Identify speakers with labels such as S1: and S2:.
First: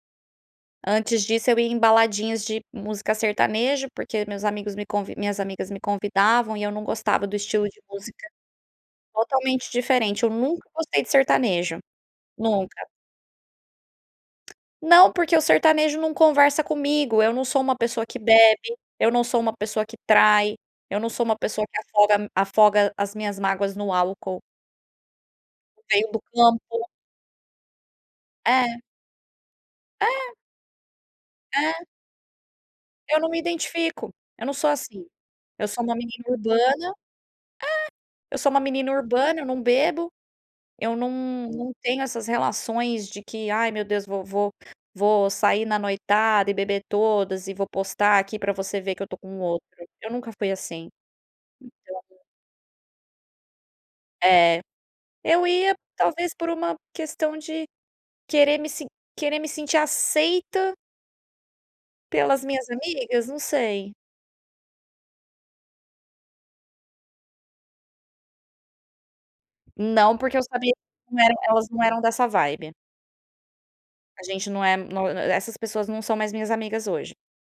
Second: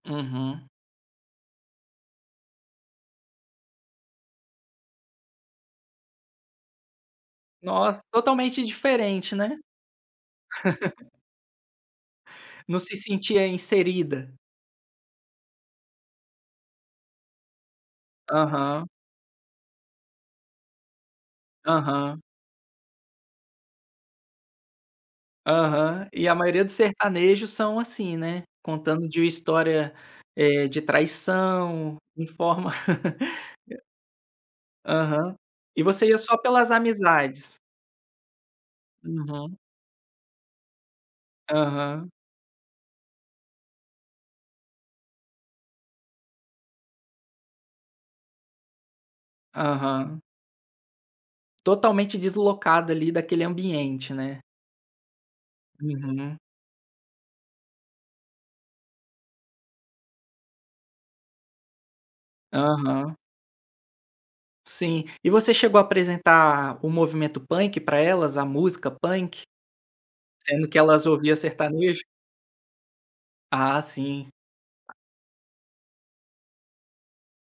S1: Uhum.
S2: Antes disso, eu ia em baladinhas de música sertanejo, porque meus amigos me convi minhas amigas me convidavam e eu não gostava do estilo de
S1: Nossa,
S2: música
S1: totalmente diferente, né?
S2: totalmente diferente, eu nunca gostei de sertanejo,
S1: Não
S2: nunca!
S1: se sentia inserida.
S2: Não, porque o sertanejo não conversa comigo. Eu não sou uma pessoa que bebe,
S1: Aham.
S2: eu não sou uma pessoa que trai, eu não sou uma pessoa que afoga
S1: Aham.
S2: m afoga as minhas mágoas no álcool. Veio
S1: Aham.
S2: do
S1: E a maioria dos
S2: campo.
S1: sertanejos são assim, né?
S2: É.
S1: Contando de história,
S2: É.
S1: eh, de
S2: É.
S1: traição em forma
S2: Eu não me
S1: E
S2: identifico, eu não sou assim.
S1: Aham.
S2: Eu sou
S1: E
S2: uma
S1: você ia
S2: menina
S1: só pelas
S2: urbana
S1: amizades?
S2: é! Eu sou uma menina urbana, eu
S1: Uhum.
S2: não bebo, eu não não tenho
S1: Aham.
S2: essas relações de que: "Ai, meu Deus, vo vo vou sair na noitada e beber todas e vou postar aqui pra você ver que eu tô com outro.", eu
S1: Aham.
S2: nunca fui assim. Então
S1: Totalmente deslocado ali daquele ambiente, né?
S2: É. Eu ia, talvez,
S1: Uhum.
S2: por uma questão de querer me se querer me sentir aceita pelas minhas
S1: Aham.
S2: amigas? Não sei.
S1: Sim. E você chegou apresentar o movimento punk pra elas, a música punk?
S2: Não porque eu
S1: Sendo
S2: sabia
S1: que elas
S2: não
S1: ouviam
S2: eram elas não eram
S1: sertanejo?
S2: dessa vibe.
S1: Ah,
S2: A
S1: sim.
S2: gente não é no e e essas pessoas não são mais minhas amigas hoje.